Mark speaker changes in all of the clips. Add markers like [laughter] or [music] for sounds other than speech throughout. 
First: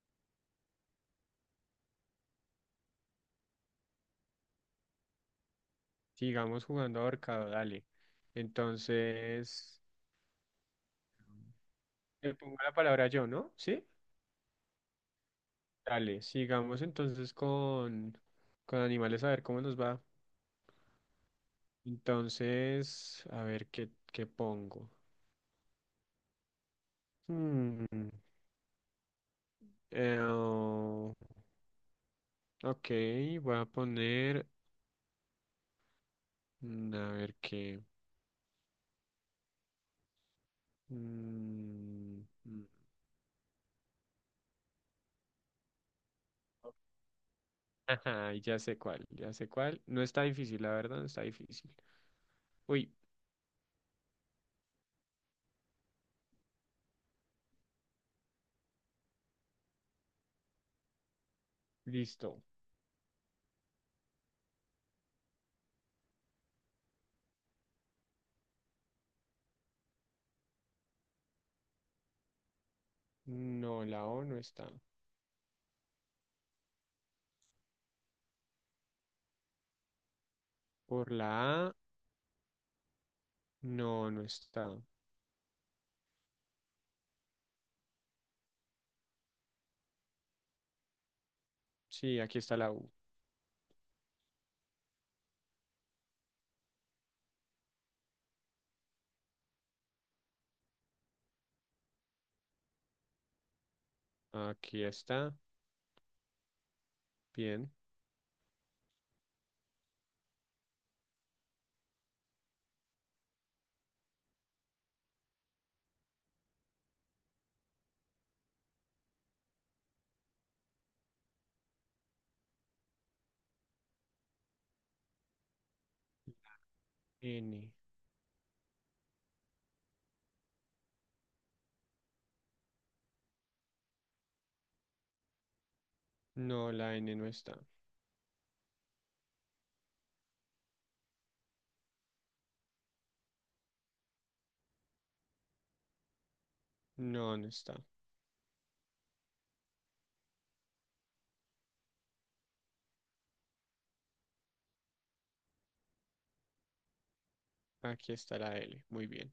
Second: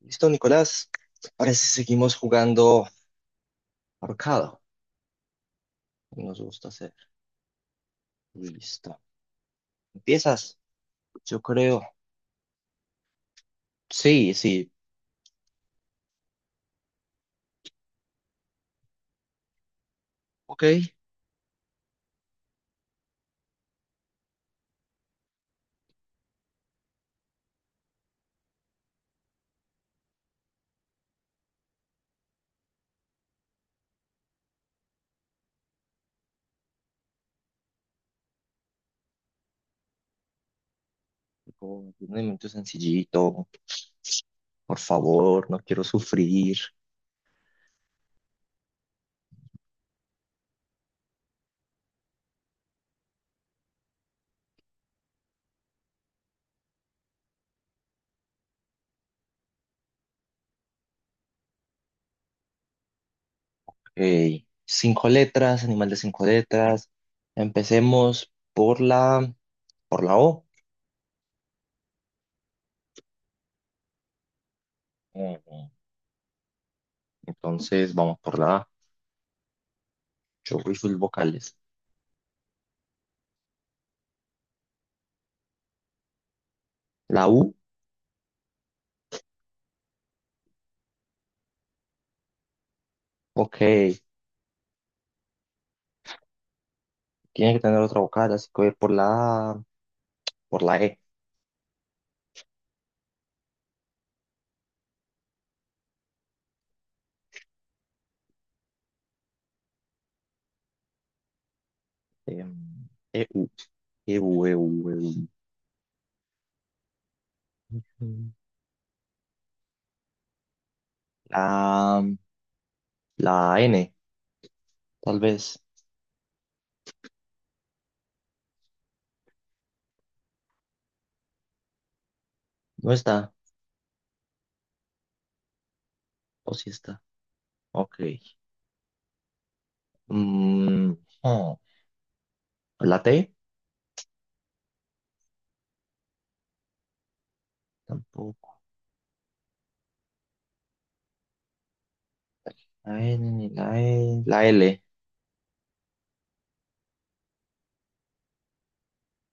Speaker 1: Listo, Nicolás. Ahora sí seguimos jugando ahorcado, como nos
Speaker 2: Sigamos
Speaker 1: gusta hacer.
Speaker 2: jugando ahorcado, dale.
Speaker 1: Listo.
Speaker 2: Entonces,
Speaker 1: ¿Empiezas? Yo creo.
Speaker 2: le pongo la palabra yo, ¿no? ¿Sí?
Speaker 1: Sí, sí.
Speaker 2: Dale, sigamos entonces con animales a ver cómo nos va.
Speaker 1: Ok.
Speaker 2: Entonces, a ver qué pongo. Hmm, eh, oh, ok, voy a poner, a ver qué.
Speaker 1: Tipo, un
Speaker 2: mm,
Speaker 1: elemento
Speaker 2: mm,
Speaker 1: sencillito. Por favor, no quiero sufrir.
Speaker 2: ajá, ya sé cuál, ya sé cuál. No está difícil, la verdad, no está difícil. Uy, listo.
Speaker 1: Ok. Cinco letras, animal de cinco letras. Empecemos por la, O.
Speaker 2: No, la O no está.
Speaker 1: Ujú. Entonces, vamos por la A. Yo voy full
Speaker 2: Por la
Speaker 1: vocales.
Speaker 2: A, no, no está.
Speaker 1: La U.
Speaker 2: Sí, aquí está la U.
Speaker 1: Ok. Tiene que tener otra vocal, así que voy por la E.
Speaker 2: Aquí está. Bien.
Speaker 1: E U E U La, la N, tal vez.
Speaker 2: N.
Speaker 1: No está. O sí
Speaker 2: No, la
Speaker 1: está.
Speaker 2: N no está.
Speaker 1: Ok. Mm, oh, la T,
Speaker 2: No, no está.
Speaker 1: tampoco. La N, ni la E. La L.
Speaker 2: Aquí está la L. Muy bien.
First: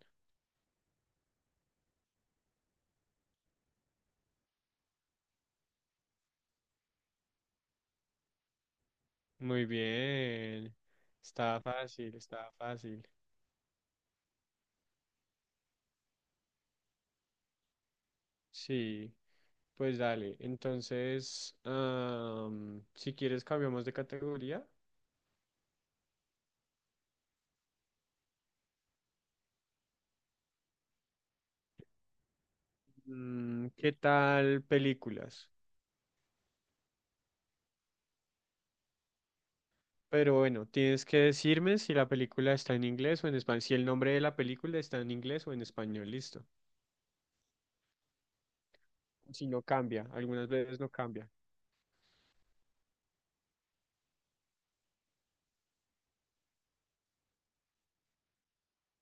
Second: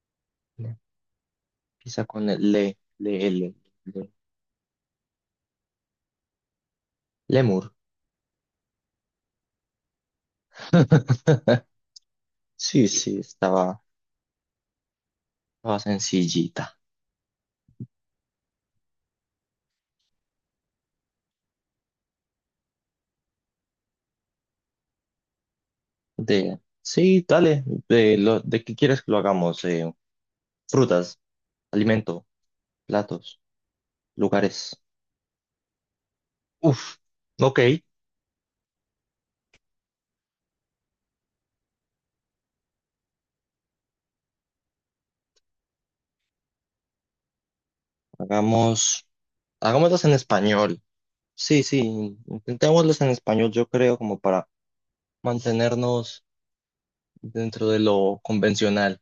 Speaker 1: Empieza con el L le- Lemur.
Speaker 2: Muy bien. Estaba
Speaker 1: [laughs]
Speaker 2: fácil, estaba
Speaker 1: Sí,
Speaker 2: fácil.
Speaker 1: sí, estaba sencillita.
Speaker 2: Sí, pues dale. Entonces, si quieres, cambiamos de categoría.
Speaker 1: Sí, dale. ¿De qué quieres que lo hagamos? Frutas, alimento, platos,
Speaker 2: ¿Qué tal
Speaker 1: lugares.
Speaker 2: películas?
Speaker 1: Uf, ok,
Speaker 2: Pero bueno, tienes que decirme si la película está en inglés o en español, si el nombre de la película está en inglés o en español, listo.
Speaker 1: hagamos,
Speaker 2: Si no
Speaker 1: hagámoslos
Speaker 2: cambia,
Speaker 1: en
Speaker 2: algunas veces
Speaker 1: español.
Speaker 2: no cambia.
Speaker 1: Sí, sí, intentémoslos en español, yo creo, como para mantenernos dentro de lo convencional.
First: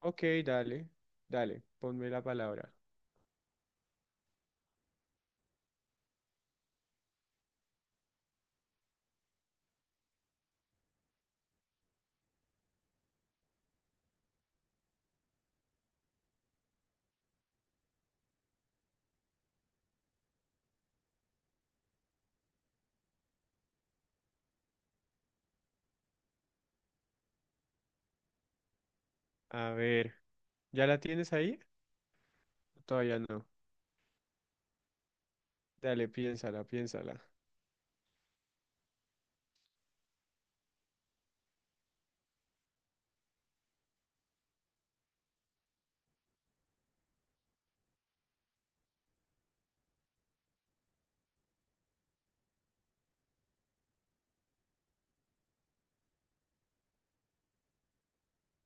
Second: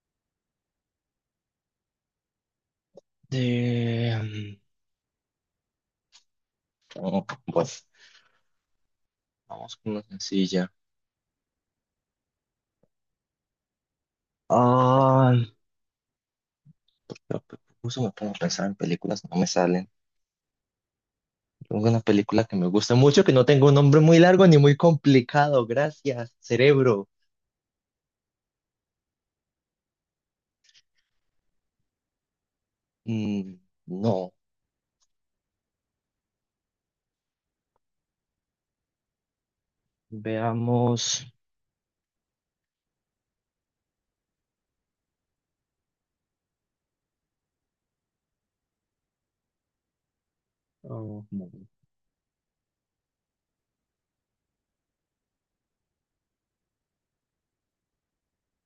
Speaker 2: Ok, dale, dale, ponme la palabra.
Speaker 1: De, pues, vamos con una sencilla. Ah, porque justo me pongo a pensar en películas, no me salen. Tengo una película que me gusta mucho, que no tengo un nombre muy largo ni muy complicado. Gracias, cerebro.
Speaker 2: A ver, ¿ya la tienes ahí? Todavía no.
Speaker 1: Mm, no,
Speaker 2: Dale, piénsala, piénsala.
Speaker 1: veamos. Oh,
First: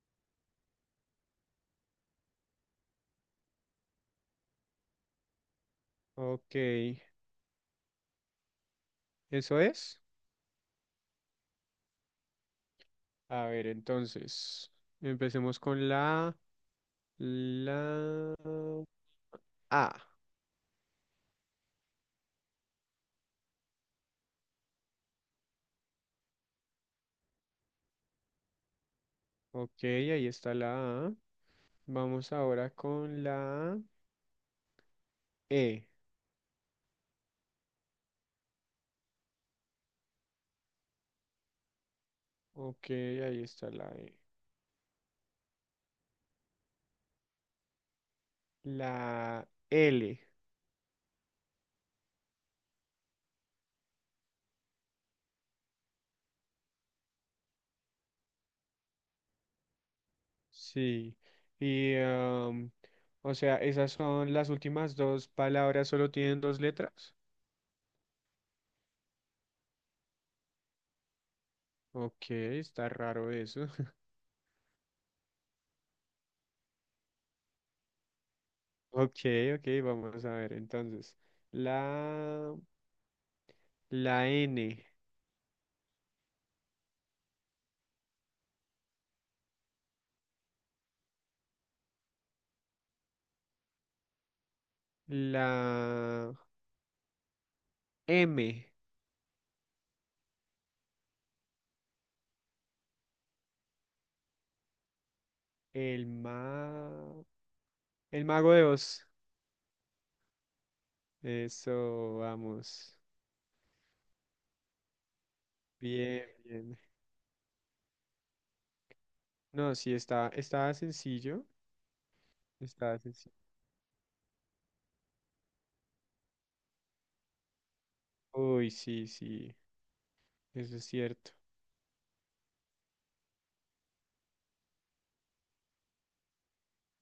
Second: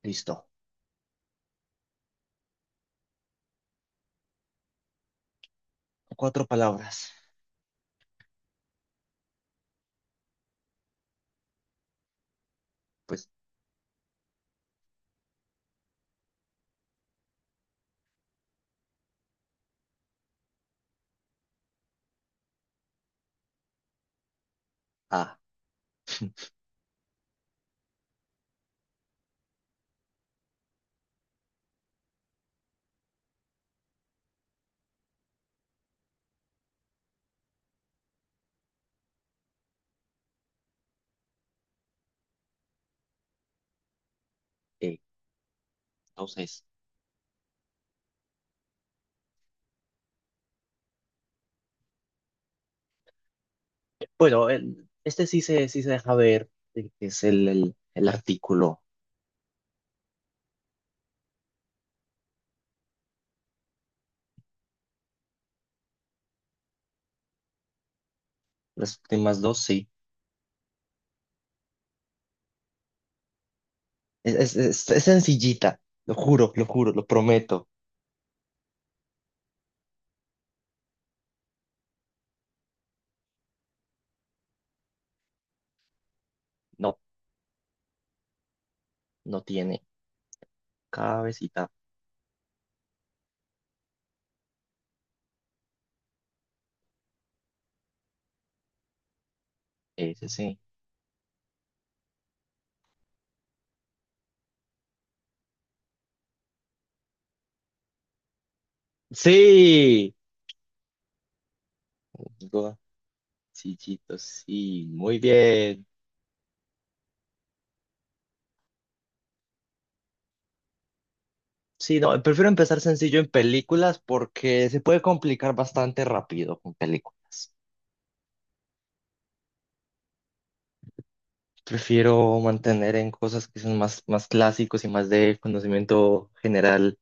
Speaker 1: listo. Cuatro
Speaker 2: Ok,
Speaker 1: palabras.
Speaker 2: ¿eso es?
Speaker 1: Pues,
Speaker 2: A ver, entonces, empecemos con la A.
Speaker 1: ah,
Speaker 2: Ok, ahí está la A. Vamos ahora con la E. Ok, ahí está la E.
Speaker 1: eh, entonces.
Speaker 2: La L,
Speaker 1: Bueno, este sí se, deja ver, que es el artículo.
Speaker 2: sí. Y, o sea, esas son las últimas dos palabras, solo tienen dos letras.
Speaker 1: Las últimas dos sí.
Speaker 2: Ok, está raro eso. [laughs]
Speaker 1: Es sencillita, lo juro, lo juro, lo prometo.
Speaker 2: Ok, ok, vamos a ver entonces. La, la N,
Speaker 1: No, no tiene cabecita.
Speaker 2: la M,
Speaker 1: Ese sí.
Speaker 2: el ma, el mago de Oz.
Speaker 1: Sí,
Speaker 2: Eso,
Speaker 1: Go-
Speaker 2: vamos.
Speaker 1: sencillito, sí, muy bien.
Speaker 2: Bien, bien. No, sí, está sencillo.
Speaker 1: Sí, no, prefiero empezar
Speaker 2: Está
Speaker 1: sencillo en
Speaker 2: sencillo.
Speaker 1: películas porque se puede complicar bastante rápido con películas.
Speaker 2: Uy, sí, sí, eso es cierto.
Speaker 1: Prefiero mantener en cosas que son más, más clásicos y más de conocimiento general,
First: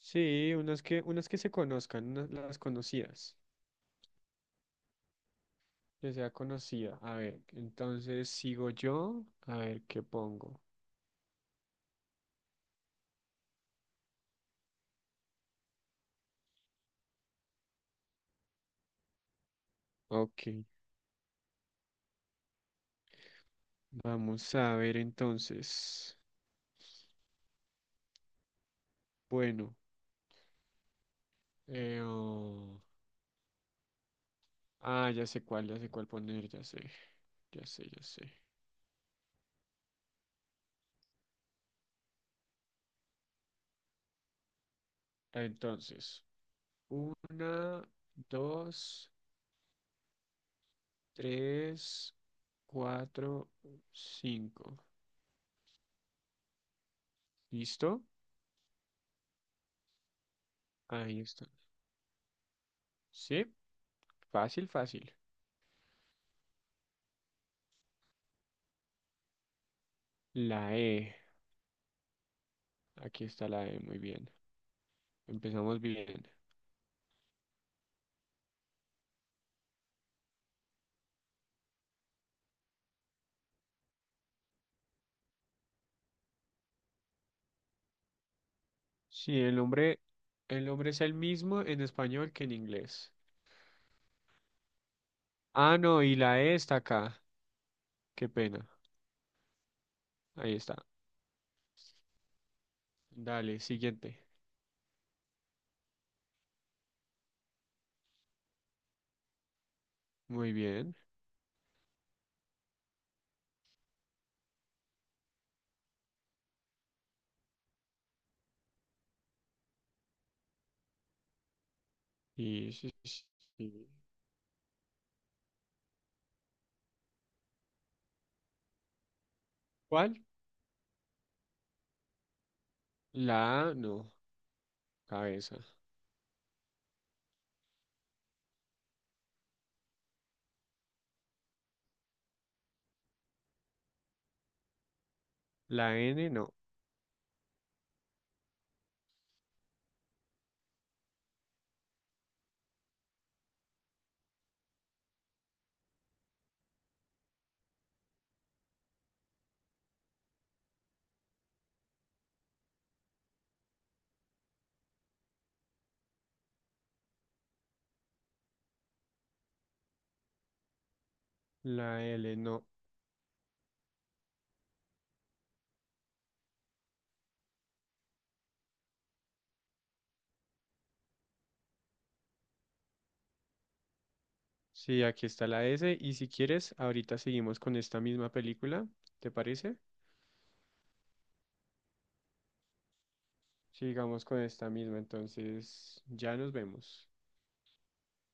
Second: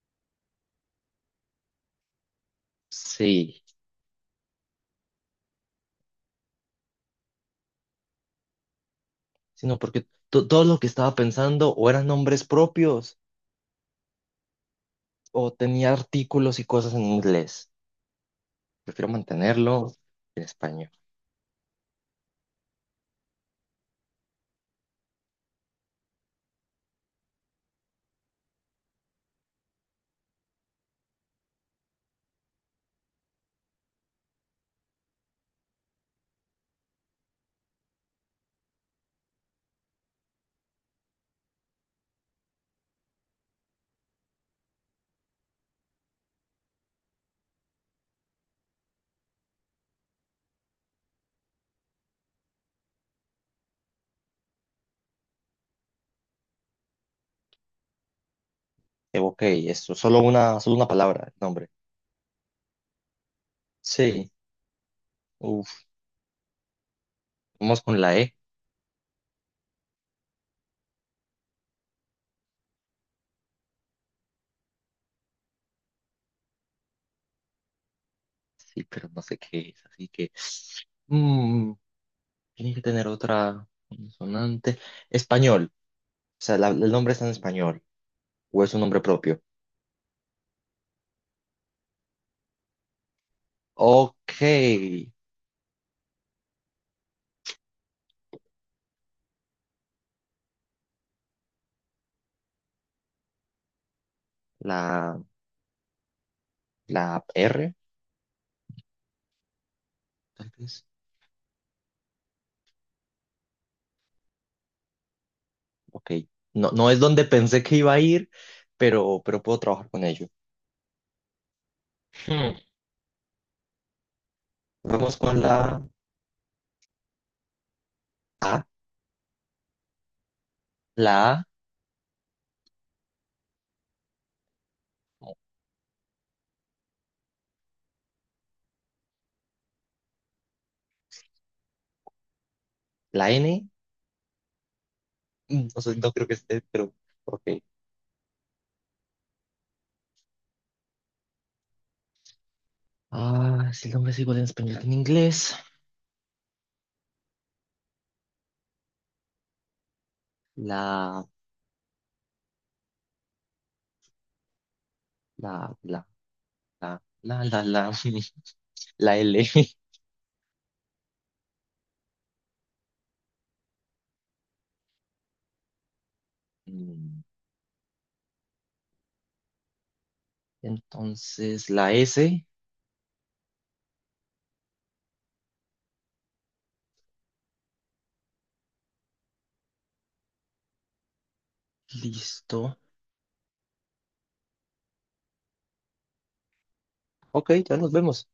Speaker 2: Sí, unas que se conozcan, unas las conocidas,
Speaker 1: sí,
Speaker 2: que sea conocida. A ver, entonces sigo yo, a
Speaker 1: sino
Speaker 2: ver qué
Speaker 1: porque
Speaker 2: pongo.
Speaker 1: todo lo que estaba pensando o eran nombres propios o tenía artículos y cosas en inglés. Prefiero mantenerlo en
Speaker 2: Ok,
Speaker 1: español.
Speaker 2: vamos a ver entonces. Bueno, eh, oh, ya sé cuál poner, ya sé, ya sé, ya sé. Entonces, una, dos, tres, cuatro, cinco. ¿Listo?
Speaker 1: Ok, eso, solo una
Speaker 2: Ahí
Speaker 1: palabra, el
Speaker 2: está.
Speaker 1: nombre.
Speaker 2: ¿Sí?
Speaker 1: Sí,
Speaker 2: Fácil, fácil.
Speaker 1: uf, vamos con la E,
Speaker 2: La E. Aquí está la E, muy bien. Empezamos bien.
Speaker 1: sí, pero no sé qué es, así que mm, tiene que tener otra consonante. Español, o sea, el nombre está en español o es un nombre
Speaker 2: Sí,
Speaker 1: propio.
Speaker 2: el nombre es el mismo en español que en inglés.
Speaker 1: Ok,
Speaker 2: Ah, no, y la E está acá. Qué pena. Ahí está. Dale, siguiente.
Speaker 1: la, la R, tal
Speaker 2: Muy
Speaker 1: vez.
Speaker 2: bien.
Speaker 1: Ok, no, no es donde pensé que iba a ir, pero puedo trabajar con ello. Hmm.
Speaker 2: Y sí, sí, sí.
Speaker 1: Vamos con A,
Speaker 2: ¿Cuál?
Speaker 1: la A,
Speaker 2: La A, no.
Speaker 1: no,
Speaker 2: Cabeza.
Speaker 1: la N. No sé,
Speaker 2: La
Speaker 1: no creo
Speaker 2: N,
Speaker 1: que
Speaker 2: no.
Speaker 1: esté, pero ok. Ah, si el nombre es igual en español que en inglés. La, la, la, la [laughs] la L. [laughs]
Speaker 2: La L, no.
Speaker 1: Mm, Entonces, la S,
Speaker 2: Sí, aquí está la S. Y si quieres, ahorita seguimos con esta misma película. ¿Te parece?
Speaker 1: listo.
Speaker 2: Sigamos con esta misma, entonces ya nos vemos.
Speaker 1: Ok, ya nos vemos.